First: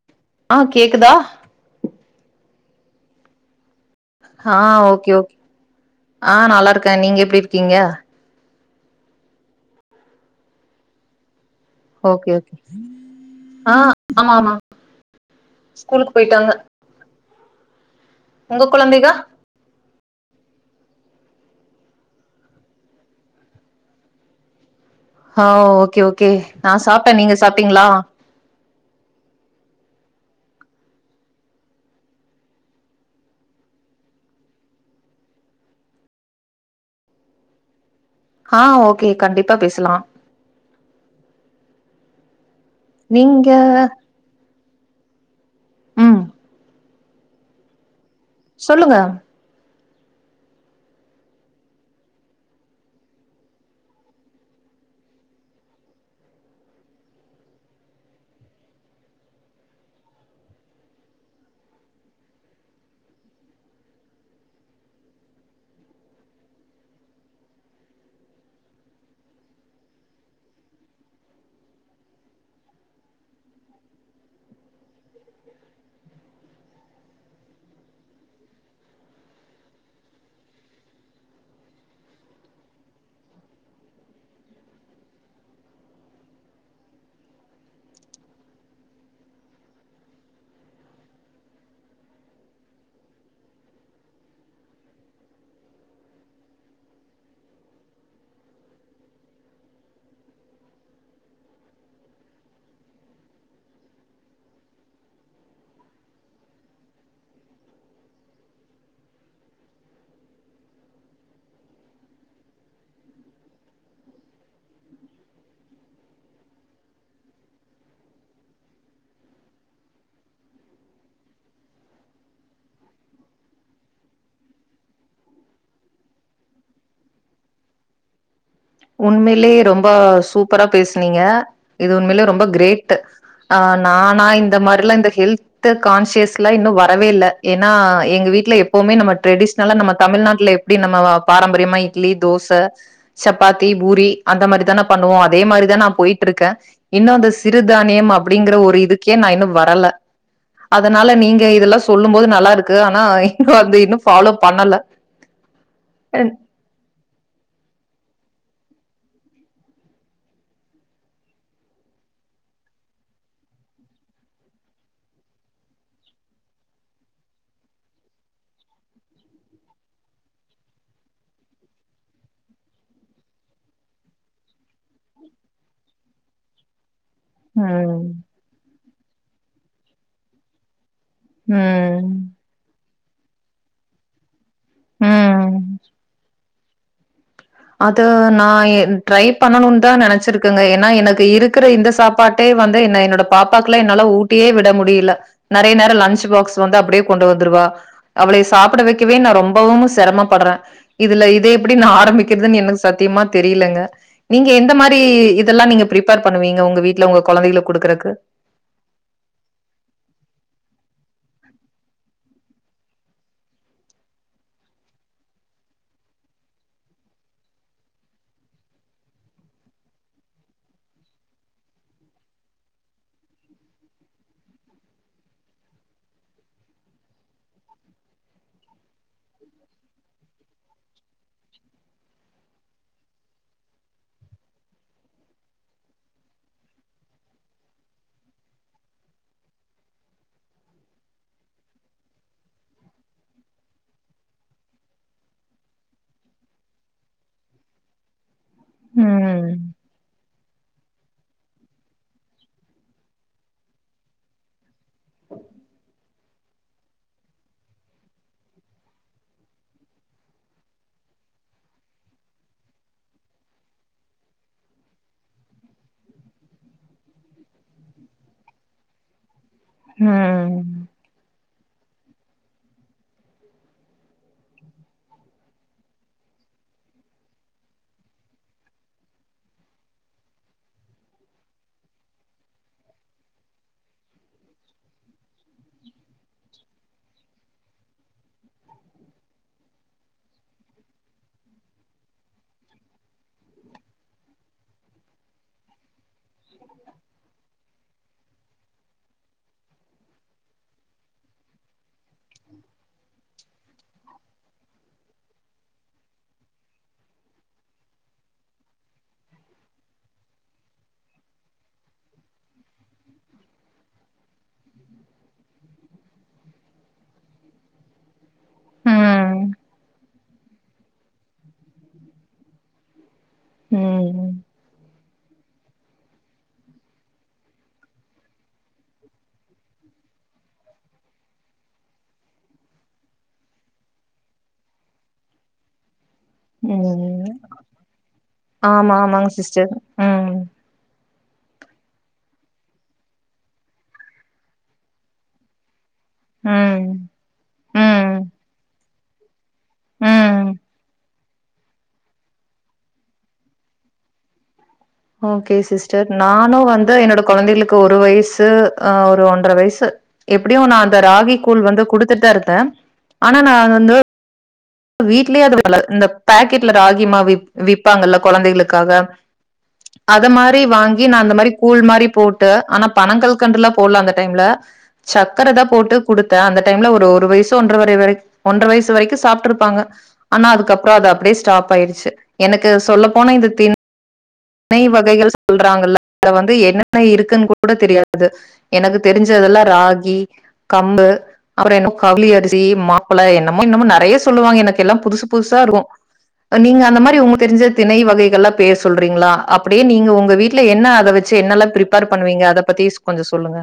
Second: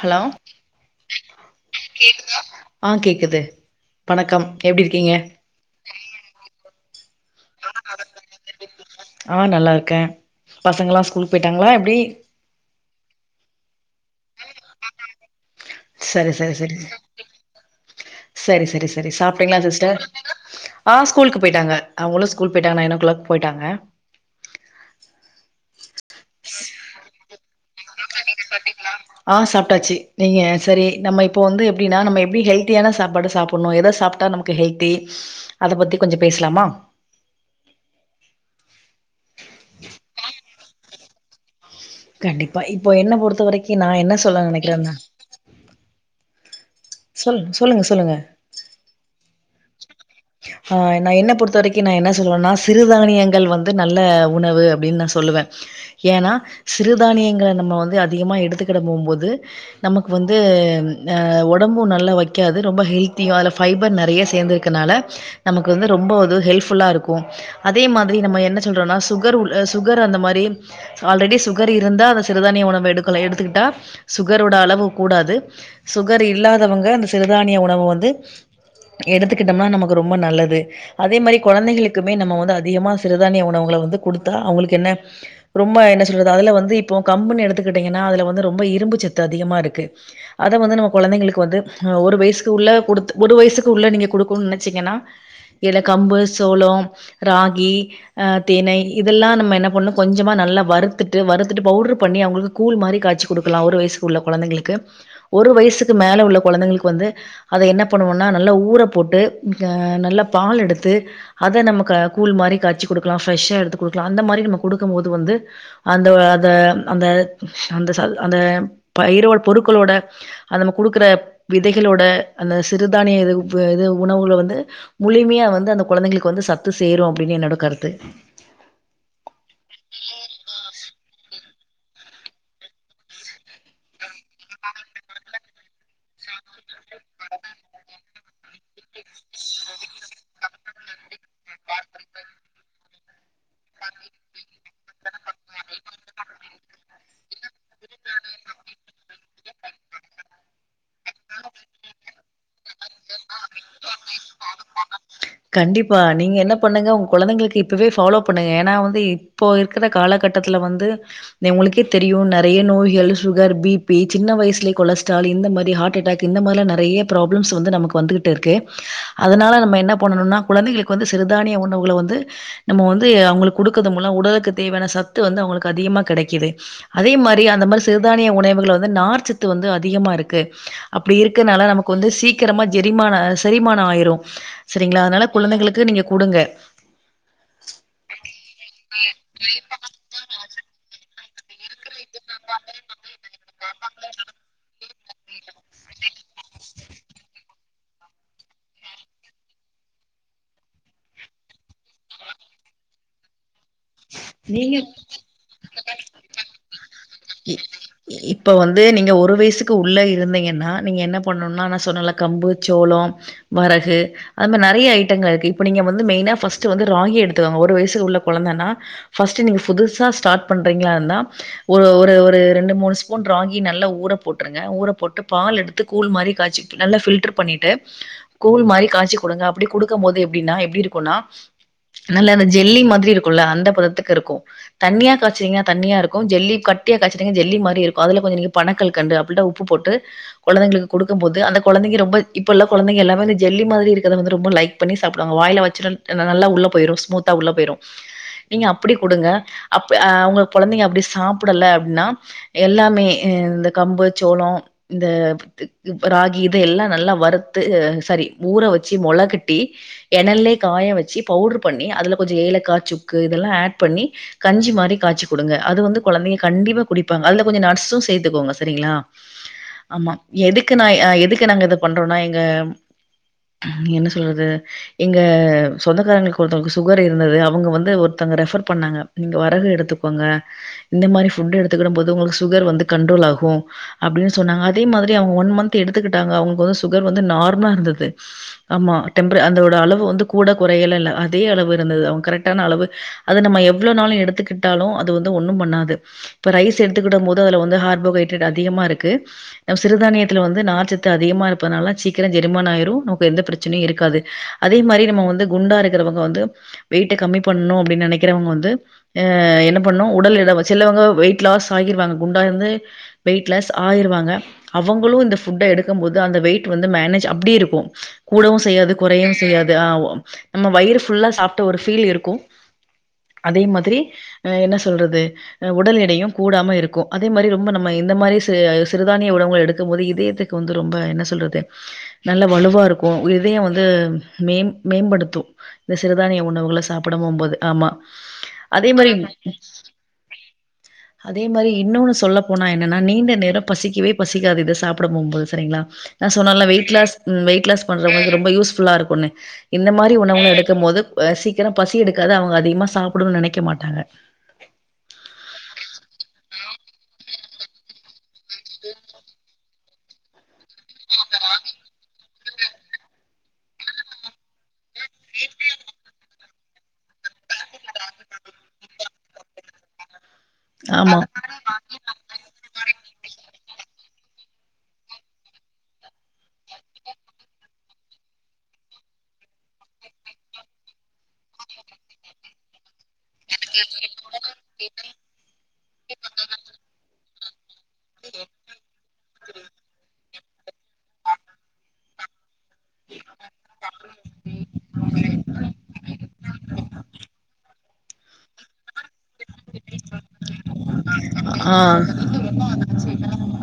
Hello ஆ கேக்குதா ஆ கேக்குது வணக்கம் ஆ எப்டி இருக்கீங்க ஓகே ஓகே ஆ நல்லாருக்க நீங்க எப்டி இருக்கிங்க ஆ நல்லாருக்கே பசங்கெலா ஸ்கூலுக் போய்ட்டாங்ளா எப்டி ஓகே ஓகே ஆ ஆமா ஸ்கூலுக்கு சரி போயிட்டாங்க சரி சரி உங்க சரி சரி குழந்தைக சரி சாப்பிட்டீங்களா சிஸ்டர் குழந்தைக ஆஹ ஸ்கூலுக்கு போயிட்டாங்க அவங்களு ஸ்கூல் போயிட்டாங்க நைன் ஓ கிளாக் போயிட்டாங்க ஆ ஓகே ஓகே நான் சாப்டேன் நீங்க சாப்டீங்களா ஆ சாப்பிட்டாச்சு நீங்க சேரி நம்ம இப்போ வந்து எப்படின்னா நம்ம எப்படினா ஹெல்த்தியான சாப்பாடு சாப்பிடணு எத சாப்பிட்டா நமக்கு ஹெல்தி அத பத்தி கொஞ்சோ பேசலாமா ஆ ஓகே கண்டிப்பா பேசலா கண்டிப் பா இப்போ என்ன பொறுத்த நீங்க வரைக்கு நான் என்ன சொல்ல நினைக் [unintelligible] ங்க ம் சொல் சொல்லுங்க சொல்லுங்க சொல்லுங்க ஆ நான் என்ன பொறுத்த வரைக்கு நான் என்ன சொல்லுவேன்னா சிறுதானியங்கள் வந்து நல்ல உணவு அப்படின்னு நான் சொல்லுவேன் ஏன்னா சிறுதானியங்கள நம்ம வந்து அதிகமா எடுத்துக்கிட போம்போது நமக்கு வந்து அ உடம்பு நல்லா வைக்காது ரொம்ப ஹெல்த்தியா அதுல ஃபைபர் நிறைய சேர்ந்திருக்கறதனால நமக்கு வந்து ரொம்ப உத ஹெல்ஃபுல்லா இருக்கும் அதே மாதிரி நம்ம என்ன சொல்றோம்னா சுகர் உள்ள சுகர் அந்த மாதிரி ஆல்ரெடி சுகர் இருந்தா அந்த சிறுதானிய உணவ எடுக்கலா எடுத்துக்கிட்டா சுகரோட அளவு கூடாது சுகர் இல்லாதவங்க அந்த சிறுதானிய உணவ வந்து எடுத்துக்கிட்டம்னா நமக்கு ரொ ரொம்ப நல்லது அதே மாரி குழந்தைங்களுக்குமே நம்ம வந்து அதிகமா சிறுதானிய உணவுங்கள வந்து குடுத்தா அவங்களுக்கு என்ன ரொம்ப என்ன சொல்றது அதுல வந்து இப்போ கம்புனு எடுத்துக்கிட்டீங்கன்னா அதுல வந்து ரொம்ப இரும்பு சத்து அதிகமா இருக்கு அத வந்து நம்ம குழந்தைங்களுக்கு வந்து ஒரு வயசுக்கு உள்ள கொடுத்து ஒரு வயசுக்குள்ளே நீங்க கொடுக்கோனு நினைச்சீங்கன்னா இல்ல கம்பு சோளம் ராகி அ தினை இதெல்லா நம்ம என்ன பண்ணு கொஞ்சமா நல்லா வறுத்துட்டு வறுத்துட்டு பவுடர் பண்ணி அவங்களுக்கு கூழ் மாரி காய்ச்சு குடுக்கலா ஒரு வயசுக்கு உள்ள குழந்தைங்களுக்கு ஒரு வயசுக்கு மேல உள்ள குழந்தைங்களுக்கு வந்து அதை என்ன பண்ணுவோம்னா நல்லா ஊற போட்டு உம் நல்லா பால் எடுத்து அத நம்ம கூழ் மாரி காய்ச்சி குடுக்கலா ஃப்ரெஷ்ஷா எடுத்து குடுக்கலா அந்த மாரி நம்ம குடுக்கும் போது வந்து அந்த அந்த அந்த அந்த அந்த பயிரோ பொருட்களோட அது நம்ம குடுக்குற விதைகளோட அந்த சிறுதானிய இது உவ்வு உணவுகள்ள வந் து முழுமையா வந்து அந்த குழந்தைங்களுக்கு வந்து சத்து சேரும் அப்படின்னு என்னோட கருத்து உண்மையிலயே ரொம்ப சூப்பரா பேசுனீங்க. இது உண்மையிலே ரொம்ப கிரேட் ஆ நான் நான் இந்த மாரியெல்லா இந்த ஹெல்த் கான்சியஸ்ல இன்னும் வர வரவே இல்ல ஏன்னா எங்க வீட்ல எப்பவுமே நம்ம ட்ரெடிஸ்னலா நம்ம தமிழ்நாட்ல எப்டி நம்ம பாரம்பரியமா இட்லி தோச சப் பாத்தி பூரி அந்த மாரி தான பண்ணுவோ அதே மாரிதா நா போயிட்ருக்கே இன்னு அந்த சிறுதானியம் அப்படிங்கிற ஒரு இதுக்கே நா இன்னு வரல அதனால நீங்க இதெல்லா சொல்லும் போது நல்லாருக் க்கு கண்டிப்பா நீங்க என்ன பண்ணுங்க உங் கொழந்தைங்ளுக்கு இப் இப்பவே ஃபாலோ பண்ணுங்க ஏன்னா வந்து இப்போ இருக்கிற காலகட்டத்துல வந்து உங்களுக்கே தெரியு நெறைய நோய்கள் சுகர் பி பி சின்ன வயசுலே கொலஸ்ட்ரால் இந்த மாரி ஹாட் அட்டேக் இந்த மார்லா நெறைய ப்ராப்ளம்ஸ் வந்து நமக்கு வந்துகிட்டு இருக்கு அதனால நம்ம என்ன பண்ணனுனா குழந்தைகளுக்கு வந்து சிறுதானிய உணவுகள வந்து நம்ம வந்து அவங்களுக்கு குடுக்கது மூல உடலுக்கு தேவையான சத்து வந்து அவங்களுக்கு அதிகமா கெடைக்குது அதே மாரி ம் அந்த மாரி சிறுதானிய உணேவுகள வந்து நார்ச்சத் து வந்து அதிகமா இருக்கு அப்படி இருக்கனால நமக்கு வந்து ம் சீக்கரமா செரிமான செரிமானோ ஆயிரும் சரிங்களா அதனால ம். குழந்தைகளுக்கு நீங்க குடுங்க அது நான் என் ட்ரை பண்ணணுன் தா நெனச்சிருக்குங்க ஏன்னா எனக்கு ப்ப இருக்குற இந்த சாப் பாட்டே வந்து என்ன என்னோட பாப்பாக்குல்லா என்னால ஊட்டியே விட முடியில நறைய நேரோ லன்ச் பாக்ஸ் வந்து அப்புடே கொண்டு வந்துருவா அவளே சாப்புட வைக்கவே நா ரொம்பவும்மு செரமப்படுறேன் இதுல இதே எப்புடி நா ஆரம்பி கிருதுன்னு எனக்கு சத்தியமா தெரிலங்க நீங்க எந்த மாரி இதல்லா நீங்க பிரிப்பேர் பண்ணுவீங்க உங்க வீட்ல உங்க இ குழந்தைகளுக்கு குடுக்கறக்கு? இப்ப வந்து நீங்க ஒரு வயசுக்கு உள்ள இருந்தீங்கன்னா நீங் என்ன பண்ணணுன்னா நா சொன்னல கம்பு, சோளோம், வரகு அந்த நறைய ஐட்டங்க இருக்கு இப்ப வந்து நீங்க மெயினா ஃபர்ஸ்ட்டு வந்து ராகி எடுத்துங்க ஒரு வயிசுக்கு உள்ள கொழந்தன்னா ஃபர்ஸ்ட் நீங்க புதுசா ஸ்டாட் பன்றீங்களா இருந்தா ஒரு ஒ ல்லது ஒரு ரெண்டு மூனு ஸ்பூன் ராகி நல்லா ஊற போற்றுங்க, ஊற போட்டு பால் எடுத்து கூல் மாரி காய்ச்சிட்டு, நல்லா ஃபில்ட்ர் பண்ணிட்டு, கூல் மாரி காய்ச்சி குடுங்க அப்புடி குடுக்கம்போது எப்புடின்னா, எப்டி இருக்குன்னா, நல்லா அந்த ஜெல்லி மாதிரி இருக்குல்ல, அந்த பதத்துக்கு இருக்கும் தண்ணியா காய்ச்சீங்க தண்ணியா இருக்கும், ஜெல்லி கட் ட்டிய காய்ச்சிடிங்க ஜெல்லி மாரி இருக்கும் அதுல கொஞ்ச நீங்க பணக் கல்கண்டு அப்புல்டா உப்பு போட்டு குழந்தைங்களுக்கு குடுக்கும் போது அந்த குழந்தைங்க ரொம்ப இப்ப உள்ள குழந்தைங்க எல்லாமே அந்து ஜல்லி மாதிரி இருக்கத வந்து ரொம்ப லைக் பண்ணி சாப்புடுவங்க வாய்ல வச்சு நல் அது நல்லா உள்ள போயிரும் ஸ்மூத்தா உள்ள போயிரும் நீங்க அப்புடி குடுங்க ம். அப் ப்பே அவங்க குழந்தைங்க அப்புடி சாப் ப்புடல அப்புட்ன்னா எல்லாமே இந்த கம்பு, சோளோ இந்த இப்ப ராகி இத எல்லா நல்லா வறுத்து சாரி ஊற வச்சு மொளகட்டி எனல்லே காய வச்சு பவுடர் பண்ணி அதுல கொஞ்சம் ஏலக்காய் சுக்கு இதெல்லாம் ஆட் பண்ணி கஞ்சி மாரி காய்ச்சி குடுங்க அது வந்து குழந்தையங்க கண்டிப்பா குடிப்பாங்க அதுல கொஞ்சம் நட்ஸும் சேர்த்துக்கோங்க சரிங்களா ஆமா எதுக்கு நா ம். ஆ எதுக் த்த நாங்க இது பண்றோன்னா எங்க என்ன சொல்றது எங்க சொந்தக்காரங்களுக்கு ஒருத்தவங்களுக்கு சுகர் இருந்தது அவங்க வந்து ஒருத்தங்க ரெபர் பண்ணாங்க நீங்க வரகு எடுத்துக்கோங்க இந்த மாரி ஃபுட்டு் எடுத்துக்கிடும் போது உங்களுக்கு சுகர் வந்து கண்ட்ரோல் ஆகும் அப்புடின்னு சொன்னாங்க அதே மாதிரி அவங்க ஒன் மந்த் எடுத்துக்குட்டாங்க அவங்களுக்கு வந்து சுகர் வந்து நார்மலா இருந்துது ஆமா டெப்ரர் அதோட அளவு வந்து கூட குறையலல்ல அதே அளவு இருந்தது அவங்க கரெக்டான அளவு அது நம்ம எவ்வளோ நாளும் எடுத்துக்கிட்டாலும் அது வந்து ஒன்னும் பண்ணாது து இப்ப ரைஸ் எடுத்துக்கிட்ட போது அதுல வந்து ஹார்போஹைட்ரேட் அதிகமா இருக்கு அ சிறுதானியத்துல வந்து நார் சத்து அதிகமா இருப்பனால சீக்கிரம் செரிமானோ ஆயிரும் நமக்கு எந்த பிரச்சனையும் இருக்காது அதே மாரி நம்ம வந்து குண்டா இருக்கவங்க வந்து வெயிட்ட கம்மி பண்ணூ அப்புடின்னு நெனைக்குறவங்க வந்து அ என்ன பண்ணும் உடல் எட வ சிலவங்க வெயிட் லாஸ் ஆகிருவாங்க குண்டா இருந்து வெயிட் லாஸ் ஆயிருவாங்க அவங்களும் இந்த ஃபுட்ட எடுக்கும் போது அந்த வெயிட் வந்து மேனேஜ் அப்புடி இருக்கும் கூடவும் செய்யாது குறையவும் ம். செய்யாது ஆ உ நம்ம வயிறு ஃபுல்லா சாப்ட்ட ஒரு ஃபீல் இருக்கும் அதே மாதிரி ம். ஆ என்ன ஸ் சொல்றது அ உடல் எடையும் கூடாம இருக்கும் அதே மாரி ரொம்ப நம்ம இந்த மாரி ச சிறுதானிய உணவுகள எடுக்கும் போது இதயத்துக்கு வந்து ரொம்ப என்ன சொல்றது நல்ல வலுவா இருக்கும் உ இதயம் வந்து மேம் மேம்படுத்தும் தஸ் சிறுதானிய உணவுகுள சாப்புட ம். போம்போது ஆமா அதே ஆமா, மாரி ஆமாங்க சிஸ்டர். ம். அதே மாரி இன்னொன்னு சொல்ல போனா என்னன்னா நீண்ட நேரம் பசிக்கவே பசிக்காது இத சாப்புட போம்போது சரிங்களா ஆ சொன்னல்லா ம். வெயிட்லாஸ் ம் வெயிட் லாஸ் ம். பண்றவங்களுக்கு ரொம்ப யூஸ்ஃபுல்லா இருக்குன்னு இந்த மாரி ம். உணவுகள எடுக்கும் போது அ சீக்கிரம் பசி எடுக்காது அவங்க அதிகமா சாப்புடனுன்னு நொனைக்க மாட்டாங்க ஓகே சிஸ்டர் நானும் வந்து என்னோட குழந்தைகளுக்கு ஒரு வயசு து அ ஒரு ஒன்ர வயசு எப் ப்படியும் நா அந்த ராகி கூழ் வந்து குடுத்துட் இருக் தே ஆனா நா வந்து வீட்லயே [unintelligible] இந்த பாக்கெட்ல ராகிமாவு விப் விப்பாங்கல்ல குழந்தைகளுக்காக அத மா போயி வாங்கி நா ஆமா. அந்த மாரி கூழ் மாரி போட்டு ஆனா பணங்கள்கண்டுல்லா போட்லா அந்த டைம்ல சக்கர தா போட்டு குடுத்த அந்த டைம்ல ஒரு ஒரு வய்சோ ஒன்றரைறரை ஒன்ற வய்சு வரைக்கு சாப்ட்டுரு ப்பாங்க ஆனா அதுக்கப்றோ அது அப்டே ஸ்டாப் ஆய்டுச்சு எனக்கு சொல்ல போன இந்த தின் ணெய் வகைகள் சொல்றாங்கல [inaudible] வந்து என்னெ இருக்குன் கூட தெரியாது எனக்கு தெரிஞ்சதெல்லா ராகி கம்பு அப்றோ என்னோ கவுலி அரிசி தி மாப்பிள்ள என்னமோ இன்னமு நெறைய சொ ல்வாங்க எனக்கு எல்லா புதுசு புதுசா இருக்கோ இப் நீங்க அந்த மாரி உங்க தெரிஞ்சது திணை வகைகளல்லா பேர் சொல்றீங்ளா அப்டே நீங்க உங்க வீட்ல என்ன அ அ [inaudible] கொஞ்சோ சொல்லுங்க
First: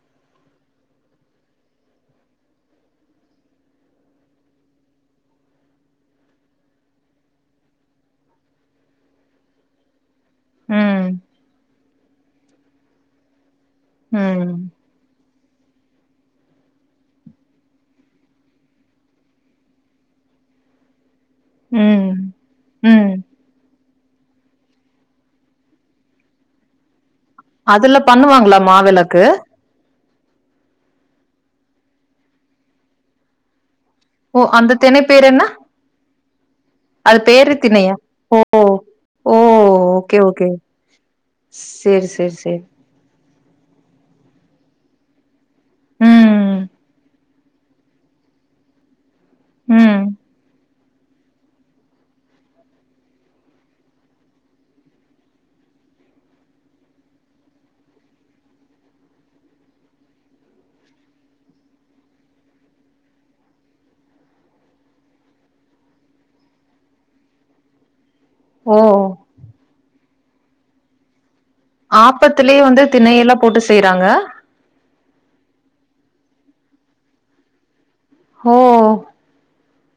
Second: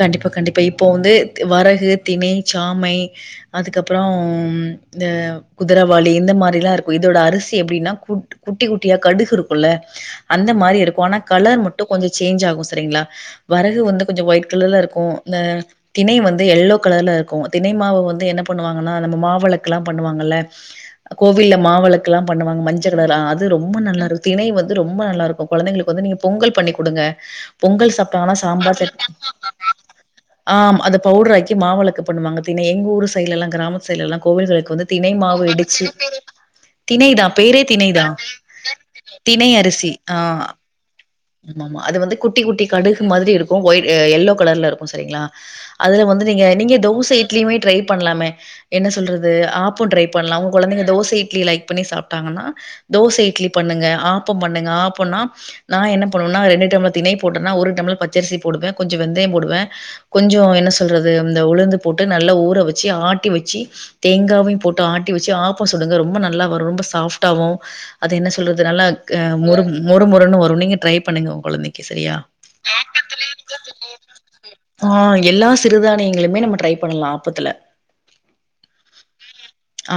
கண்டிப்பா கண்டிப்பா இப் இப்போ வந்து வரகு திணை சாமை அதுக்கப்புறோ ம் இந்த குதிரவாளி இந்த மாரி லா இருக்கு இதோட அரிசி எப்டினா குட் குட்டி குட்டியா கடுகு இருக்குல அந்த மாரி இருக்கு ம் ஆனா கலர் மட்டு கொஞ்சு சேஞ்ச் ஆகு சரிங்ளா வரகு வந்து கொஞ்சோ ஒய்ட் ம் கலர்ல இருக்கோ இந்த திணை வந்து எல்லோ கலர்ல இருக்கோ தினை மாவு வந்து என்ன பண்ணுவாங்கன்னா நம்ம மாவளக்குலா பண்ணுவாங்கல்ல அ கோவில ம் மாவளக்குலா பண்ணுவாங்க மஞ் ச ம் கலர்ல அ அது ரொம்போ நல்லா இருக்கு திணை வந்து ரொம்ப ரொம்ப நல்லாருக்கோ கொழந்தைங்களுக்கு வந்து நீங்க பொங்கல் பண்ணி குடுங்க பொங்கல் அதுல சாப்ட்டாங்கன்னா பண்ணுவாங்ளா சாம்பார் சட் மாவெளக்கு ஆம் அத பவுட்ராக்கி மாவளக்கு பண்ணுவாங்க தினை எங் ஊர் சைட்லலா கிராமத் த் சைட்லலா ஓ கோவில்களுக்கு அந்த வந்து திணை தினை பேர் என்ன மாவு இடிச்சி தினை அது தா பேரு பேரே தினை திணையா தா ஓ [inaudible] ஓ தினை அரி சி ஆ ஓகே ஓகே ஆமாமா அது சேரி வந்து சேரி குட்டி சேரி குட்டி கடுகு மாதிரி இருக் கோ ஒய்ட் அ எல்லோ கலர்ல இருக்கோ சரிங்ளா அதுல வந்து நீங்க ம் நீங்க தோசை இட்லிமே பண்ணலாமே என்ன சொல்ற து ஆப்போ ம் ட்ரை பண்லா உங் கொழந்தைங்க தோச இட்லி லைக் பண்ணி சாப்ட்டாங்கன்னா தோச இட்லி பண்ணுங்க ஆப்போ பண் ணுங்க ஆப்பொனா நா என்ன பண்ணுவுனா ரெண்டு டம்ளர் தினை போட்டேன்னா ஒரு டம்ளர் பச்சரிசி போடுவே கொஞ்சு வெந்தய போடுவே கொஞ்சு என்ன சொல்றது ம் இந்த உளுந்து போட்டு நல்லா ஊற வெச்சு ஆட்டி வெச்சி தேங்காவ்யு போட்டு ஆட்டி வெச்சி ஆப்போ சுடுங்க ரொம்ப நல்லா வரு ரொம்ப சாஃப்டாவு அது என்ன சொல்றது ஓ நல்லா மொறும் மொறு மொறுன்னு வரு நீங்க ட்ரை பண்ணுங்க உ கொழந்தைக்கு செரியா ஆப்பத்திலயே வந்து திணையெல்லா போட்டு செய்றாங்க [unintelligible] ஆ எல்லா சிறுதானியங்க்ளி மே நம்ம ட்ரை பண்லா ஆப்பத்துல ஒ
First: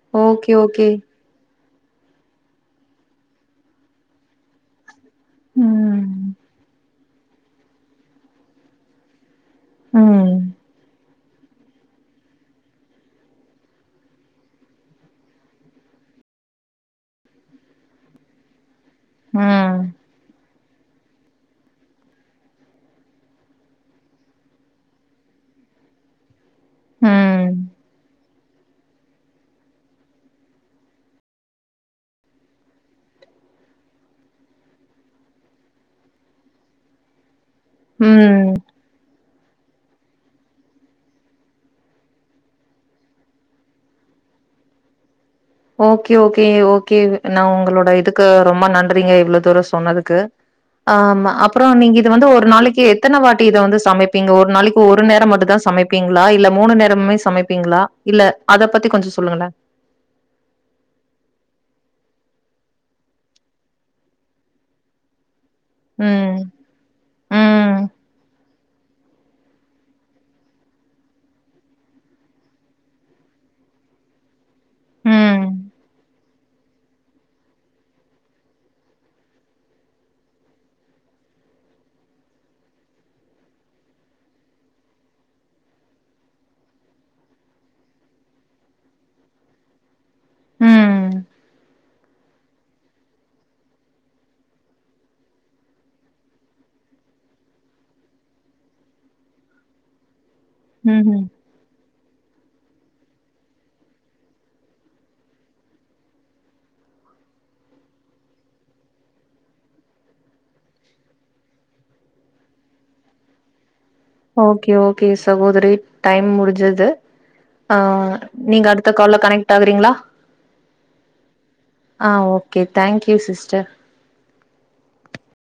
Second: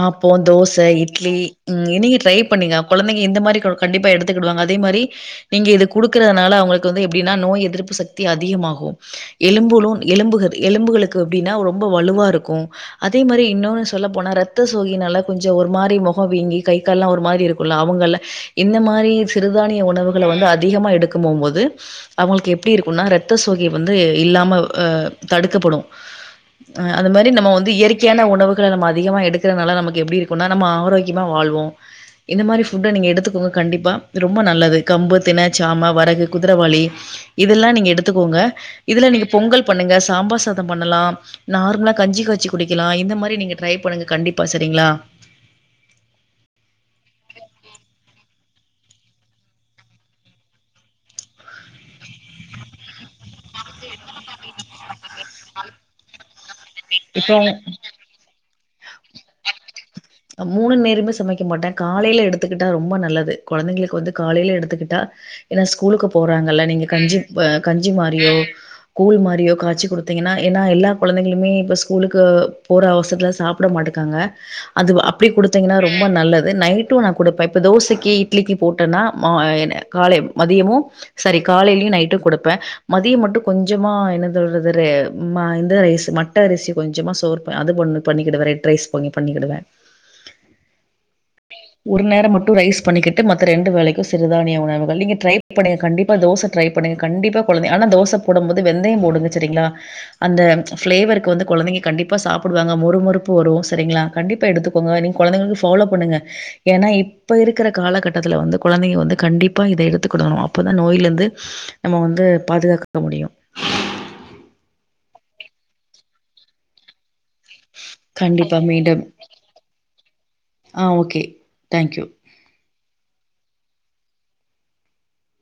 ஆப்போ தோச இட்லி ம் இனியு ட்ரை பண்ணுங்க கொழந்தைங்க இந்த மாரி கோ கண்டிப்பா எடுத்துக்கிடுவாங்க அதே மாரி நீங்க இது ம் குடுக்குறதுனால அவுங்குளுக் வந்து எப்டினா நோய் எதிர்ப்பு சக்தி அதிகமாகு எலும்புலோ ம் எலும்புகது எலும்புகளுக் கு அப்டின்னா ரொம்ப வலுவா இருக்கு அதே மாரி இன்னொன்னு சொல்ல போனா ரத் த சோகினால கொஞ்ச ஒரு மாரி மொகோ வீங்கி கை கால்ல ஒரு மாரி இருக்குல அவங்கல இந்த மாரி ரி ம் சிறுதானிய உணவுகள வந்து அது திகமா எடுக்குமோமோது அவுங்குள்க்கு எப்டி இருக்குனா இரத்த சோகை வந்து இல்லாம அ தடுக்கப்படு அ அது மாரி நம்ம ம் வந்து இயற்கையான உணவுகள நம்ம அ திகமாக எடு குறனால நமக்கு எப்டி இருக்குனா நம்ம ஆரோக்கியமா வாழ்வோ இந்த மாரி ஃபுட் நீங்க எடுத்துக்கோங்க கண்டிப்பா ரொம்ப நல்லது கம்பு தினை சாம வரகு குதிரைவாளி இதெல்லா நீங்க எடுத்துக்கோங்க ம் இதுல நீங்க பொங்கல் பண்ணுங்க சாம்பார் சாத பண்ணலா நார்மலா கஞ்சி காச்சி குடிக்கலா இந்த மாரி நீங்க ட்ரை பண்ணுங்க கண்டிப்பா பா சரிங்ளா ஓகே ஓகே ஓகே இது நா உங்களோட இதுக்கு ரொம்ப நன்றிங்க இவ்வளவு தூர சொன்னதுக்கு அம் அப்புற நீங்க இது வந்து ஒரு நாளக்கி எத்தன வாட்டி இத வந்து சமைப்பீங்க ஒரு நாளக்கு ஒரு நேர மட்டு தா சமைப்பீங்ளா இல்ல மூணு நேரமே இப்போ சமைப்பீங்ளா இல்ல அத பத்தி கொஞ்ச சொல்லுங்கள அ மூணு நேரமே சமைக்க மாட்ட காலைல எடுத்துக்குட்டா ரொம்ப நல்லது குழந்தைங்களுக்கு வந்து காலைல எடுத்துக்குட்டா ஏன்னா ஸ்கூலுக்கு ம் போறாங்கல்ல நீங்க கஞ்சி ப ம் கஞ்சி மாரியோ கூழ் மாரியோ காய்ச்சி குடுத்தீங்கன்னா ஏன்னா எல்லா குழந்தைகளுமே இப்ப ஸ்கூலுக்கு போற அவசரத்துல சாப்புட மாட்டுக்காங்க அதுவ அப்டே ம் குடுத்தீங்கன்னா ரொம் ரொம்போ நல்லது நைட்டும் நான் குடுப்பேன் இப்போ தோசைக்கி இட்லிக்கி போட்டேன்னா மா என் காலை மதியமும் சாரி காலையிலயும் நைட்டும் குடுப்பேன் மதியம் மட்டும் கொஞ்சமா என்ன சொல்றது ரெ ம இந்த ரைஸு மட்ட அரிசி கொஞ்சமா சோறுப்பேன் அது பண்ண பண்ணிடுவேன் ரெட் ரைஸ் போங்கி பண்ணிக்கிடுவேன் ம் ஒரு நேரம் மட்டும் ரைஸ் பண்ணிக்கிட்டு மத்த ரெண்டு வேலைக்கும் சிறுதானிய உணவுகள் நீங்க ட்ரை பண்ணுங்க கண்டிப்பா தோசை ட்ரை பண்ணுங்க கண்டிப்பா குழந்தைங்க ஆனா தோசை போடும் போது வெந்தயம் போடுங்க சரிங்களா அந்த ம்ஹும் ஃப்ளேவருக்கு வந்து குழந்தைங்க கண்டிப் ப்பா சாப்புடுவாங்க மொறு மொறுப்பு வரும் சரிங்களா கண்டிப் ப்பா எடுத்துக்கோங்க நீங் கொழந்தைங்களுக்கு ஃபாலோ பண்ணுங்க ஏன்னா இப்ப இருக்கிற காலகட்டத்துல வந்து குழந்தைங்க வந்து கண்டிப்பா இதை எடுத்துக்கிடணும் அப்பதா நோய்லந்து நம்ம வந்து பாதுகாதுக்க முடியும் ஓகே ஓகே சகோதரி டைம் முடிஞ்சுது ஆ கண்டிப்பா கண்டிப்பா. நீங்க அடுத்த மீண்டும் கால்ல கனெக்ட் ஆகுறீங்களா ஆ ஓகே. Thank you. ஆ ஓகே தேங்க்யூ சிஸ்டர்